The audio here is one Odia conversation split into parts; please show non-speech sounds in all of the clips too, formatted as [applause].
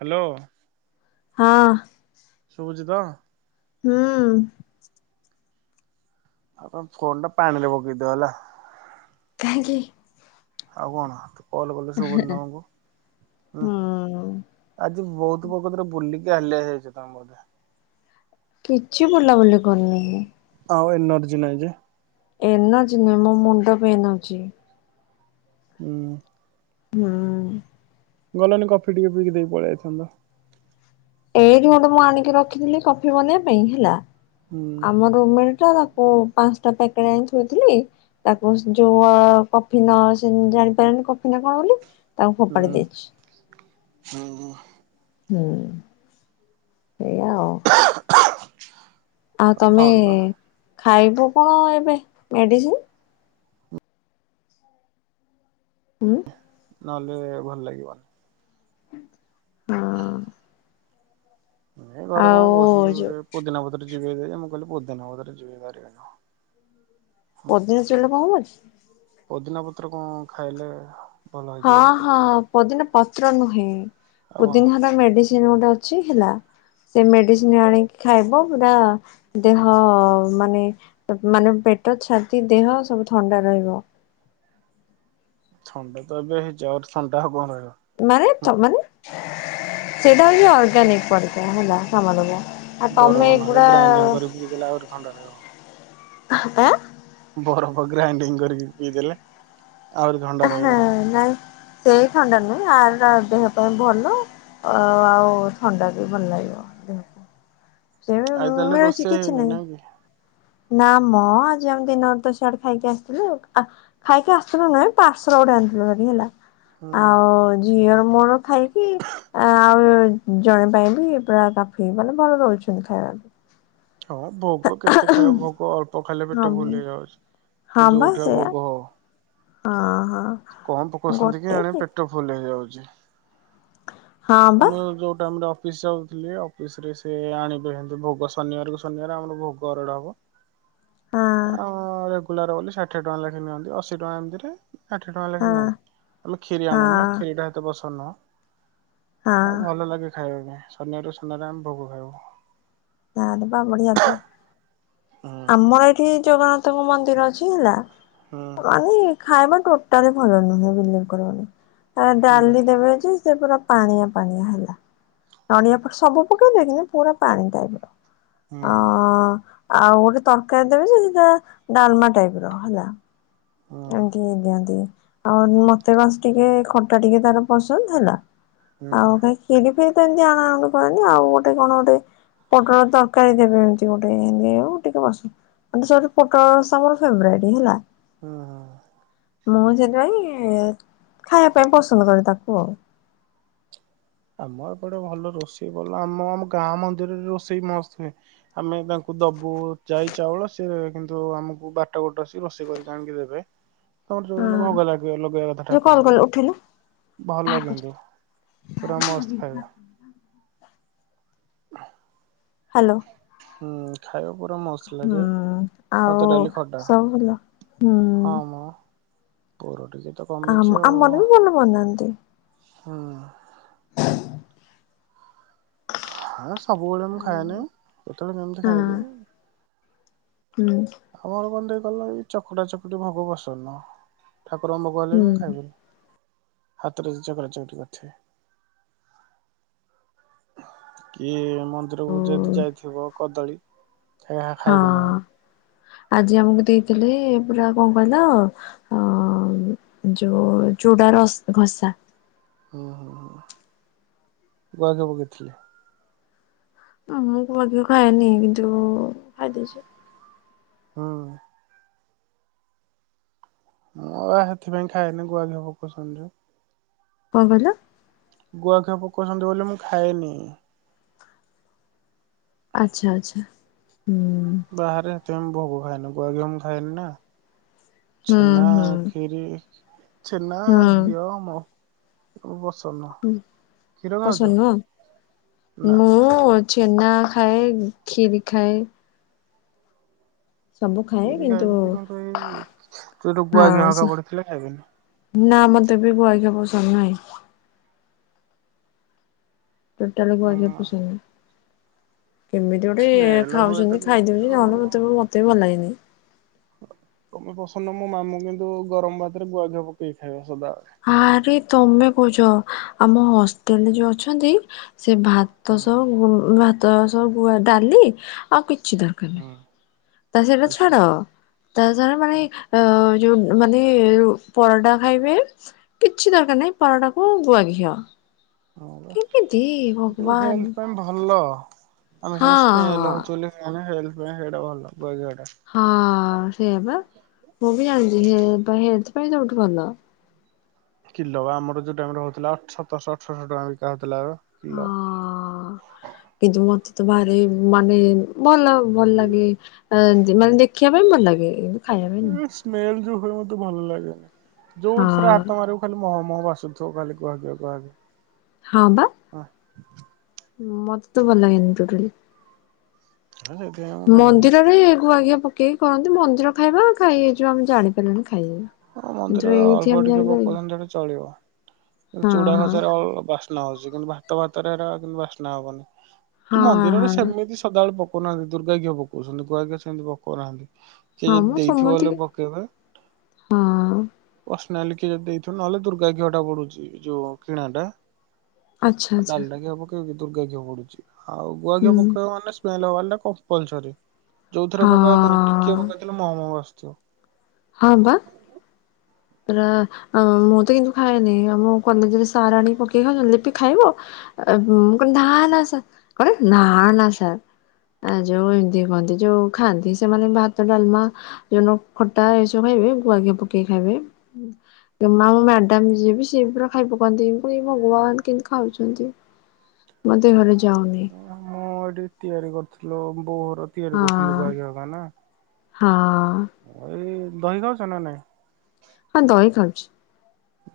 ହ୍ୟାଲୋ। ହଁ। ଶୁଭୂଚି ତ। ହୁଁ। ଆପଣ ଫୋନଟା ପାଣିରେ ପକେଇଦିଅ ହେଲା। କାହିଁକି? ଆଉ କଣ ହ। କଲ୍ କଲେ ସୁବୁନି ତମକୁ। ହୁଁ। ଆଜି ବହୁତ [unintelligible] ପ୍ରକତରେ ବୁଲିଲି ହାଲିଆ ହେଇଯାଇଛ ତମେ ଵୋଧେ କିଛି ବୁଲାବୁଲି କରିନି। ଆଉ ଏନର୍ଜି ନାହି ଯେ ଏନର୍ଜି ନୁହେଁ ମୋ ମୁଣ୍ଡ ବିନ୍ଧୁଛି। ହୁଁ। ହୁଁ। ଗଲନି କଫି ଟିକେ ପିଇକି ଦେଇକି ପଳେଇ ଆସିଥାନ୍ତ। ଏଇଠି ଗୋଟେ ମୁଁ ଆଣିକି ରଖିଥିଲି କଫି ବନେଇବା ପାଇଁ ହେଲା ହୁଁ ଆମ ରୁମ ମେଟ୍ ତାକୁ ପାଞ୍ଚଟା ପ୍ୟାକେଟ ଆଣି ଥୋଇଥିଲି ତାକୁ ଯୋଉ ହଁ କଫି ନ [unintelligible] ଜାଣିପାରିଲାନି କଫି ନା କଣ ବୋଲି ତାଙ୍କୁ ଫୋପାଡି ହୁଁ ଦେଇଛି ହୁଁ ହୁଁ ସେଇଆା ଆଉ ଆଉ ତମେ ଥଣ୍ଡା ଖାଇବ କଣ ଏବେ ମେଡିସିନ ହୁଁ। ନହେଲେ ଭଲ ଲାଗିବନି। ହଁ। ନ ଘରେ କଣ ଆଉ କହୁଛନ୍ତି ଯୋଉ ଗୋଟେ ପୁଦିନା ପତ୍ର [unintelligible] ଜିିବିଦାର ମୁଖିଲ ପୁଧ ନାଧରେ ଜିିବିଦାର [unintelligible] [unintelligible] ଅଦିନଜୁଲ୍ଲା [unintelligible] ପଦିନା ପତ୍ର କଣ ଖାଇଲେ? ଭଲ ହଁ ହେଇଯିବ ବୋଲି ହଁ ପୋଦିନା ପତ୍ର ନୁହେଁ ଆଉ କଣ ପୋଦିନା ର ମେଡ଼ିସିନ୍ ଗୋଟେ ଅଛି ହେଲା ସେ ମେଡିସିନ ଆଣିକି ଖାଇବ। ପୁରା ଦେହ ମାନେ ମାନେ ପେଟ ଛାତି ଦେହ ସବୁ ଥଣ୍ଡା ରହ ରହିବ। ଥଣ୍ଡା ତ ଏବେ ହେଇଛି ଆଉ ଥଣ୍ଡା ହଉ କଣ ରହିବ? ମାନେ ତ ମାନେ ସେଇଟା ହଉଛି ଅର୍ଗାନିକ [unintelligible] ପଥା ହେଲା। [unintelligible] ମଲବ ଆଉ ବରଫ ତମେ ନହେଲେ ଏଗୁଡା ଗ୍ରାଇଣ୍ଡିଙ୍ଗ କରି ପିଇଦେଲେ ଆହୁରି ଥଣ୍ଡା ରହିବ। [unintelligible] ବରଫ ଗ୍ରାଇଣ୍ଡିଙ୍ଗ କରିକି ପିଇ ଦେେଲେ ଆହୁରି ଥଣ୍ଡା ରହିବ। ଆଁ ନାଇଁ ସେଇ ଥଣ୍ଡା ନୁହେଁ ଆରଟା ଦେହ ପାଇଁ ଭଲ ଓ ଆଉ ଥଣ୍ଡା ବି ଭଲ ଲାଗିବ ଦିହକୁ ଆଇ ତାହେଲେ ରୋଷେଇ ହେଇନି ନାଇଁ କି। ନା ମ ଆଜି ଆମେ ଦିନରେ ତ ଶିଆଡେ ଖାଇକି ଆସିଥିଲୁ ଆ ଖାଇକି ଆସିଥିଲୁ ନୁହେଁ ପାର୍ସର ଗୋଟେ ଆଣିଥିଲୁ ଭାରି ହେଲା ହୁଁ। ଆଉ ଝିଅର ମୋର ଖାଇକି ଆଉ ଜଣେ ପାଇଁ ବି ପୁରା କାଫି ମାନେ ଭଲ ଦଉଛନ୍ତି ଖାଇବା ଆ। ହଁ ଭୋଗ କେତେ ଖାଇବ ଭୋଗ ଅଳ୍ପ ଖାଇଲେ ପେଟ ହଁ ଫୁଲ୍ ହେଇ ଯାଉଛି। ହଁ ସେ ବା ଯୋଉଠିଆ ସେଇଆ ଭୋଗ ହଉ। ହଁ ହଁ କଣ ପକଉଛନ୍ତି କି ଆଣି ପେଟ ଫୁଲ ହେଇଯାଉଛି। ହଁ ବା ଆମର ଯୋଉ ଟାଇମ ର ଅଫିସ ଯାଉଥିଲି ଅଫିସ ରେ ସେ ଆଣିବେ ହେିତି ଭୋଗ ଶନିବାରକୁ ଶନିବାର ଆମର ଭୋଗ ଅରଡ ହବ ହଁ ଆଁ କୁଲାର ବୋଲି ଷାଠିଏ ଟଙ୍କା ଲେଖାଇ ନିଅନ୍ତି ଅଶୀଟଙ୍କା ଏମିତି ରେ ଷାଠିଏ ଟଙ୍କା ଲେଖେ ହଁ ନିଅନ୍ତି ଆମେ କ୍ଷୀରି ଆଣୁନା ହଁ କ୍ଷୀରି ଟା ତ ପସନ୍ଦ ନୁହଁ। ଆଉ ହଁ ଭଲ ଲାଗେ ଖାଇବା ପାଇଁ ଶନିବାର ରୁ ଶନିବାର ଆମେ ଭୋଗ ଖାଉ। ଆରେ ୱା ବଢିଆ ତ। ହୁଁ ଆମର ଏଠି ଜଗନ୍ନାଥଙ୍କ ମନ୍ଦିର ଅଛି ହେଲା ହୁଁ ମାନେ ଖାଇବା ଟୋ ତାରେ ଭଲ ନୁହେଁ ବିଲିଭ କରିବନି ଆ ହୁଁ ଡାଲି ଦେବେ ଯେ। ସେ ପୁରା ପାଣିଆ ପାଣିଆ ହେଲା ନଡିଆ ପ ସବୁ ପକେଇବେ କିନ୍ତୁ ପୁରା ପାଣି ଟାଇପ ର। ହୁଁ। ଅ ଆଉ ଗୋଟେ ତରକାରୀ ଦେବେ ଯେ ସେଟା ଡାଲମା ଟାଇପ ର ହେଲା। ହୁଁ ଏତିକି ଦିଅନ୍ତି ଆଉ ମତେ ବାସ ଟିକେ ଖଟା ଟିକେ ତାର ପସନ୍ଦ ହେଲା। ଆଉ ହୁଁ କାହିଁ ଖିରି ଫିରି ତ ଏମିତି ଆଣାଆଣି କରନ୍ତି ଆଉ ଗୋଟେ କଣ ଗୋଟେ। ପୋଟଳ ତରକାରୀ ଦେବେ ଏମତି ଗୋଟେ ଏମିତି ଆଉ ଏତିକି ବସ। ଆ ସେଠି ପୋଟଳ ରସା ମୋର ଫେବରେଟ ହେଲା। ହୁଁ ହୁଁ। ମୁଁ ସେଥିପାଇଁ ଖାଇବା ପାଇଁ ପସନ୍ଦ କରେ ତାକୁ ଆଉ। ଆମ ଏପଟେ ଭଲ ରୋଷେଇ ଭଲ ଆମ ଆମ ଗାଁ ମନ୍ଦିରରେ ରୋଷେଇ ମସ୍ତ୍ ହୁଏ ଆମେ ତାଙ୍କୁ ଦବ ବୁ ଯାଇ ଚାଉଳ ସେ କିନ୍ତୁ ଆମକୁ ବାରଟା ଗୋଟେ ଆସି ରୋଷେଇ କରିକି ଆଣିକି ଦେବେ। ତମର ଯୋଉ ଦିନ ହଁ ଭୋଗ ଲାଗିବା ଲଗେଇବା କଥା ଯୋଉ କଲ୍ ଠାକୁରଙ୍କୁ କଲେ ଉଠେଇଲୁ ଭଲ ବାହାରକୁ ଯା କିନ୍ତୁ। ପୁରା ମସ୍ତ ଖାଇବା। ଆ ହାଲୋ। ହୁଁ ଖା ଖାଇବା ପୁରା ମସ୍ତ୍ ହୁଁ ଲାଗେ ଆଉ ଭାତ ଡାଲି ଖଟା ସବୁ ଭଲ ହୁଁ ହଁ ମ। ପର ଆମ ଆମର ବି ଭଲ ବନାନ୍ତି। ହୁଁ। [unintelligible] ହେ ସବୁବେଳେ ମୁଁ ହଁ ଖାଏନି କେତେବେଳେ କେମିତି ଖାଇଦିଏ। ହୁଁ ଆମର କଣ ଟିକେ କହିଲ ଏଇ ଚକୁଟା ଚକୁଟି ଭୋଗ ପସନ୍ଦ ନୁହଁ। ଠାକୁରଙ୍କ ଭୋଗ ହେଲେ ହୁଁ ବି ମୁଁ ଖାଇବିନି। ହାତରେ ଚକଟା ଚକଟି କରିଥିବେ। କିଏ ମନ୍ଦିରକୁ ଯଦି ଯାଇଥିବ କଦଳୀ। ସେ ଖା-ଖାଇବିନୁ। ହଁ ଆଜି ଆମକୁ ଦେଇଥିଲେ ପୁରା କଣ କହିଲ ଅ ଯୋଉ। ଚୁଡ଼ାର ଘସା। ହୁଁ ହୁଁ ହୁଁ ଗୁଆଘିଆ ପକେଇଥିଲେ। ମୁଁ ଗୁଆଘିଅ ଖାଏନି କିନ୍ତୁ ଖାଇ ଦେଇଛି। ହୁଁ। ମୁଁ ବା ସେଥିପାଇଁ ଖାଏନି ଗୁଆଘିଅ ପକଉଛନ୍ତି ଯୋଉ। କଣ କହିଲ? ଗୁଆଘିଆ ପକଉଛନ୍ତି ବୋଲି ମୁଁ ଖାଏନି। ଆଚ୍ଛା ଆଚ୍ଛା। ହୁଁ ବାହାରେ ସେଥିପାଇଁ ମୁଁ ଭୋଗ ଖାଏନି ଗୁଆଘିଅ ମୁଁ ଖାଏନି ନା। ଛେନା ହୁଁ ଖିରି ଛେନା ହୁଁ ଘିଅ ମ। ଓ ପସ ହୁଁ ପସନ୍ଦ ନା ନୁହଁ ମୁଁ ଛେନା। ଖାଏ ଖିରି ଖାଏ। ସବୁ ଖାଏ କ୍ଷିରି କିନ୍ତୁ ଖାଇବି କିନ୍ତୁ ଏଇ ସେଇଠୁ ହଁ ଗୁଆ ଘିଅ ସେ ହେକା ପଡିଥିଲେ ଖାଇବିନି। ନା ମତେ ବି ଗୁଆ ଘିଆ ପସନ୍ଦ ନାହିଁ। ଟୋଟାଲ ଗୁଆଘିଅ ପସନ୍ଦ ନାହିଁ। କେମିତି ଗୋଟେ ସ୍ମେଲ ହୁଏ ତ ଖାଉଛନ୍ତି କେମିତି ଖାଇଦଉଛି ଆଉ। ନହେଲେ ମତେ ମତେ ବି ଭଲ ଲାଗେନି। ତମେ ପସନ୍ଦ ମୋ ମାମୁଁ କିନ୍ତୁ ଗରମ ଭାତରେ ଗୁଆଘିଅ ପକେଇକ ଖାଇବେ ସଦା ଆରେ ତମେ କଉଚ ଆମ ହଷ୍ଟେଲରେ ଯୋଉ ଅଛନ୍ତି। ସେ ଭାତ ହୁଁ ସବୁ ଭାତ ସବୁୁ ଡାଲି ଆଉ କିଛି ଦରକାର ହୁଁ ନାହିଁ। ତା ସେଇଟା ବିଷ ଛାଡ ତା [unintelligible] ମାନେ ଅ ଯୋଉ ମାନେ ପରଟା ଖାଇବେ କିଛି ଦରକାର ନାହିଁ ପରଟାକୁୁ ଗୁଆ ଘିଅ। ହଁ ପା କେମିତି କିନ୍ତୁ ଭଗବାନ। ହେଲଥ ପାଇଁ ଭଲ। ଆମେ ହଁ ସିନା ହଁ ସ୍ମେଲ ହଉଚି ବୋଲି ଆମେ ହେଲଥ ପାଇଁ ସେଇଟା ଭଲ ଗୁଅଘିଅ ଟା। ହଁ ସେଆ ପା ମୁଁ ବି ଜାଣିଛି ହେଲ୍ଥ ପାଇଁ ସବୁଠୁ ଭଲ। କିଲୋ ଆମର ଯୋଉଟାଇମ ରଉଥିଲା ଅଠ ସତଶହ ଅଠରଶହ ଟଙ୍କା ବିକା ହେଉଥିଲା ବା ହଁ କିନ୍ତୁ ମତ୍ ତ ଭାରି ମାନେ ଭଲ ଭଲ ଲାଗେ ଆ ମାନେ ଦେଖିବା ପାଇଁ ଭଲ ଲାଗେ। ଖାଇବା ପାଇଁ ନୁହଁ ସ୍ମେଲ ଯୋଉ ହୁଏ ମତେ ଭଲ ଲାଗେନି ଯୋଉଠି ରେ ହଁ ହାତ ମାରିବ ଖାଲି ମହ ମ କ ବସୁଥିବ ଖାଲି ଗୁଆଘିଅ ଗୁଆଘିଅ। ହଁ ବା। ମତେ ତ ଭଲ ଲାଗେନି ଟୋଟାଲି। ହଁ ସେଥିପାଇଁ ମୁଁ ଖାଏନି। ମନ୍ଦିରରେ ଗୁଆଘିଅ ପକେଇକି କରନ୍ତି ମନ୍ଦିର ଖାଇବା ଖାଇ ହେଇଯିବ ଆମେ ଜାଣିପାରୁନି। ଖାଇବା ହଁ ମନ୍ଦିର କିନ୍ତୁ ଏଇଠି ଅଳ୍ପ ଆମେ ଟିକେ ଜାଣିବାକି ପକଉଛନ୍ତି ହେଲେ ଚଳିବ। ଚୁଡା ଖସା ଅ ବାସ୍ନା ହଉଚି କିନ୍ତୁ ଭାତ ଭାତରେ ଏରା କିନ୍ତୁ ବାସ୍ନା ହବନି। ତୁ ହଁ ମନ୍ଦିରରେ ହଁ ସେମିତି ସଦାବେଳେ ପକଉନାହାନ୍ତି ଦୁର୍ଗା ଘିଅ ପକଉଛନ୍ତି ଗୁଆ ଘିଅ ସେମିତି ପକଉନାହାନ୍ତି। କି ହଁ ଯଦି ମୁଁ ଦେଇଥିବ ବଲେ ସମତିକି ପକେଇବେ। ହଁ ପସନାଲିକ ଯଦି ଦେଇଥିବ ନହେଲେ ଦୁର୍ଗା ଘିଅ ଟା ପଡୁଚି ଯୋଉ କିଣା ଟା। ଆଚ୍ଛା ଆଉ ଆଚ୍ଛା। ଡାଲଡା ଘିଅ ଦୁର୍ଗା ଘିଅ ପଡୁଛି ଆଉ ହୁଁ ଗୁଆଘିଅ ପକେଇବା ମାନେ ସ୍ମେଲ ହବ ମନେ କମ୍ପଲ୍ସରୀ। ଯୋଉଥିରେ ହଁ ପକାଅତ ଟିକିଏ ପକେଇଦେଲେ ମହ ମହ ବାସୁଥୁବ। ହଁ ବା। ରା ଆଁ ମୁଁ ତ କିନ୍ତୁ ଖାଏନି ଆମ କଲେଜରେ ସାର ଆଣିକି ପକେଇ ଖାଉଛନ୍ତି ଲିପି ଖାଇବ ଆ। ମୁଁ କହିଲି ନାଁ ନାଁ ସାର୍ କଣ ନାଁ ନାଁ ସାର୍। ଆ ଯୋଉ ଏମିତି କୁହନ୍ତି ଯୋଉ ଖାଆନ୍ତି ସେମାନେ ଭାତ ଡାଲମା ଯୋଉ ଖ ଟା ଏସବୁ ଖାଇବେ ଗୁଆଘିଅ ପକେଇକି ଖାଇବେ। ଏ ମା ଆମ ମ୍ୟାଡାମ ଯିଏ ବି ସିଏ ପୁରା ଖାଇ ପକାନ୍ତି ଏ ଭଗବାନ କେମତି ଖାଉଚନ୍ତି? ମୋତେ ଘରେ ଯ ମୁଁ ଏଠି ତିଆରି କରୁଥିଲୁ ବୋଉ ଘର ତିଆରି କରୁଛନ୍ତି ହଁ ଗୁଆଘିଅ ରା ନା। ହଁ। ଏଇ ଦହି ଖାଉଚ ନା ନାଇଁ? ହଁ ଦହି ଖାଉଚି।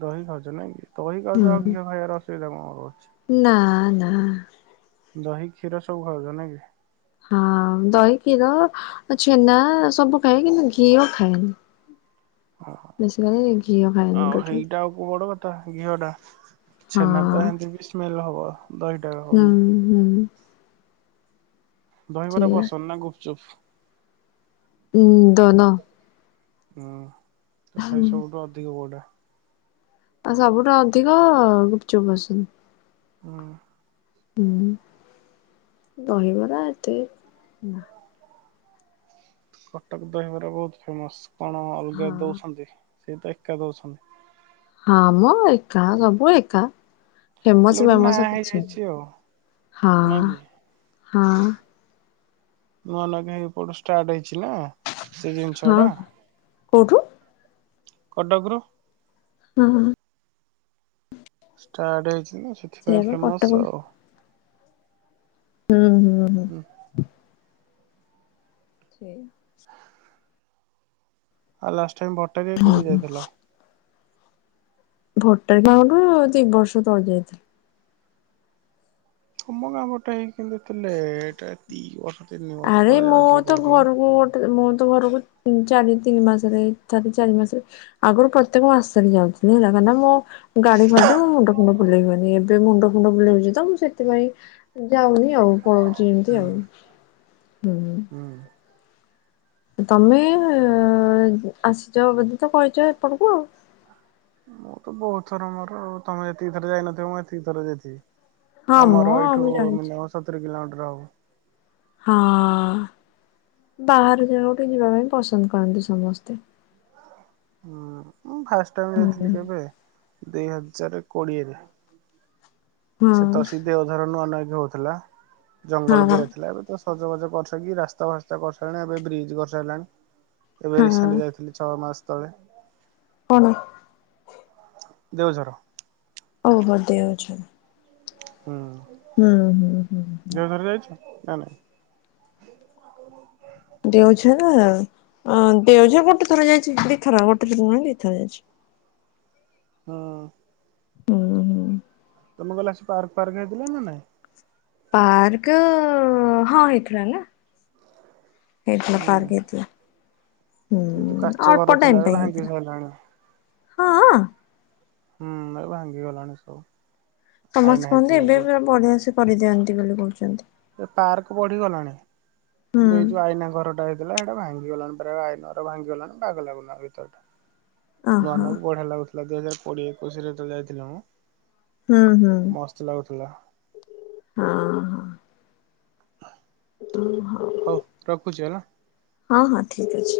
ଦହି ଖାଉଚ ନାଇଁ କି ଦହି ଖାଉଚ ଆଉ ଘିଅ ଖାଇବାର ଅସୁବିଧା କଣ ର ନା ନା। ଦହି କ୍ଷୀର ସବୁ ଖାଉଚ ନା କି? ହଁ ଦହି କ୍ଷୀର ଆଉ ଛେନା ସବୁ ଖାଏ କିନ୍ତୁ ଘିଅ ଖାଏନି। ବେଶିକାଲି ଘିଅ ଖାଏନି ଆଉ ଟୋଟାଲି। ହେଇଟା ଆଉ କଉ ବଡ କଥା। ଘିଅ ଟା ହଁ ଛେନା ତ ଏମତି ବି ସ୍ମେଲ ହବ ଦହିଟା ହବ ହୁଁ ବି। ହୁଁ ଦହିିବରା ସେଇଆ ପସନ୍ଦ ନା ଗୁପଚୁପ? ହୁଁ ଦୋନୋ। ହୁଁ ତଥାପି ସବୁଠୁ ଅଧିକ କୋଉଟା? ଆ ସବୁଠୁ ଅଧିକ ଅ ଗୁପଚୁପ୍ ପସନ୍ଦ। ହୁଁ। ହୁଁ ଦହିିବରା ଏତେ ବି ନା କଟକ ଦହିବରା ବହୁତ ଫେମସ କଣ ଅଲଗା ହଁ ଦଉଛନ୍ତି? ସେଇ ତ ଏକା ଦଉଛନ୍ତି। ହଁ ମ ଏକା ସବୁ ଏକା। ହେଲେ ଫେମସ୍ ଗୋଟେ ନାଁ ବେମସ କିଛି ହେଇଯାଇଛି ନାଇଁ ଆଉ ହଁ ନାଇଁ କି? ହଁ। ନୂଆ ଲଗ୍ ଆଇପଡ ଷ୍ଟ୍ରାଟ ହେଇଚି। ଛି ନା ସେ ଜିନିଷ ହଁ ଟା। କୋଉଠୁ କଟକ ରୁ। ହୁଁ ହୁଁ ହୁଁ। ଷ୍ଟ୍ରାଟ୍ ହେଇଚି ନା ସେଇଆ ସେଥିପାଇଁ ବା କଟକ ଫେମସ୍ ଆଉ। ହୁଁ ହୁଁ ହୁଁ। ସେୟା। ଆଉ ଲାଷ୍ଟ ଟାଇମ୍ ଭଟ୍ଟାରିକା କେବେ ଯାଇଥିଲ? ଭଟ୍ଟାରି ଗାଁକୁ ଦି ବର୍ଷ ତଳେ ଯାଇଥିଲି। ତୁମ ଗାଁ ପଟେ ହେଇକି କେମିତି ଏତେ ଲେଏଏଟ୍ ଦି ବର୍ଷ। ତିନି ବର୍ଷ ଆରେ ତଳେ ମୁଁ ଯାଉଥିଲ ତ କହୁଛ ମ। ଘରକୁ ଗୋଟେ ମୁଁ ତ ଘରକୁ। ଉଁ ଚାରି ତିନି ମାସରେ ଚାରି ଚାରି ମାସରେ ଆଗରୁ ପ୍ରତ୍ୟେକ ମାସରେ ଯାଉଥିଲି। ହେଲା କାଁ ନା ମୁଁ ଗାଡି ଫାଡିରେ ମୋ ମୁଣ୍ଡ ଫୁଣ୍ଡ ବୁଲେଇହୁଏନି ଏବେ ମୁଣ୍ଡ ଫୁଣ୍ଡ ବୁଲୋଉଚି ତ ମୁଁ ସେଥିପାଇଁ ଯାଉନି ଆଉ ପଳଉଚି ଏମିତି ହୁଁ ଆଉ ହୁଁ। ହୁଁ। ତମେ ଆସିଚ ବୋଧେ ତ କହିଚ ଏପଟକୁ ଆଉ। ମୁଁ ତ ବହୁତ ଥର ମୋର ତମେ ଯେତିକି ଥର ଯାଇନଥିବ ମୁଁ ଏତିକି ଥରେ ଯାଇଥିବି। ହଁ ମ ଆମର ଏଇଠୁ ମୁଁ ଜାଣିଛି ମିନିମମ୍ ସତୁରି କିଲୋମିଟର ହବ। ହଁ। ବାହାର ଜାଗାକୁ ଟିକେ ଯିବା ପାଇଁ ପସନ୍ଦ କରନ୍ତି ସମସ୍ତେ। ହୁଁ ମୁଁ ଫାଷ୍ଟ ଟାଇମ୍ ଯାଇଥିଲି କେବେ ଦୁଇ ହଜାରେ କୋଡିଏରେ। ହଁ ସେ ତ ଅସି ଦେଓଧର ନୂଆ ନାଇ ହଉଥିଲା। ଜଙ୍ଗଲ ହଁ। ପୁର ଥିଲା ଏବେ ତ ସଜ ବାଜ କରିସାରିକି ରାସ୍ତା ଫାସ୍ତା କରିସାଇଲାଣି ଏବେ ବ୍ରିଜ କରିସାଇଲାଣି। ଏବେ ହଁ ରିସେଣ୍ଟ ଯାଇଥିଲି ଛଅ ମାସ ତଳେ। ପୁଣି। ଦେଓଝର। ଓହୋ ଦେଓଝର। ହୁଁ ହୁଁ ହୁଁ ହୁଁ ହୁଁ। ଦେଓଝର ଯାଇଛ ନା ନା। [unintelligible] ଅଁ ଦେଓଝର ଗୋଟେ ଥର ଯାଇଚି ଦି ଥର ଗୋଟେ ଥର ନୁହଁ ଦି ଥର ଯାଇଚି। ହଁ। ହୁଁ ହୁଁ। ତମେ ଗଲା ଆସି ପାର୍କ ଫାର୍କ ହେଇଥିଲା ନା ନାଇଁ। ପାର୍କ ହଁ ହେଇଥିଲା ନା। ହେଇଥିଲା ହୁଁ ପାର୍କ ହେଇଥିଲା। ହୁଁ ଏଇ ଯୋଉ କାଚ ଘର ଅଳ୍ପ ଥିଲା ଟାଇମ୍ ଏବେ ପାଇଁ ଭାଙ୍ଗି ହେଇଥିଲା ସାରିଲାଣି। ହଁ। ହୁଁ ଏ ଭାଙ୍ଗିଗଲାଣି ସବୁ। ଆଇନା ସମସ୍ତ କୁହନ୍ତି ହେଇଥିଲା ଏବେ ଯୋଉ ବି ବଢିଆ ସେ କରିଦିଅନ୍ତି ବୋଲି କହୁଚନ୍ତି। ଏ ପାର୍କ ବଢିଗଲାଣି। ହୁଁ କିନ୍ତୁ ଏଇ ଯୋଉ ଆଇନା ଘରଟା ଥିଲା ସେଇଟା ଭାଙ୍ଗିଗଲାଣି ପରା ଆଇନା ଟା ଭାଙ୍ଗିଗଲାଣି ବାଗ ଲାଗୁନି ଆଉ ଭିତର ଟା। ନୂଆ ଓହୋ। ନୂଆ କି ବଢିଆ ଲାଗୁଥିଲା ଦୁଇ ହଜାର କୋଡିଏ ଏକୋଇଶି ରେ ଯେତେବେଳେ ଯାଇଥିଲି ମୁଁ। ହୁଁ ହୁଁ ମସ୍ତ ଲାଗୁଥିଲା। ହଁ ହ। ହଉ ରଖୁଛି ହେଲା। ହଁ ହଁ ଠିକ ଅଛି।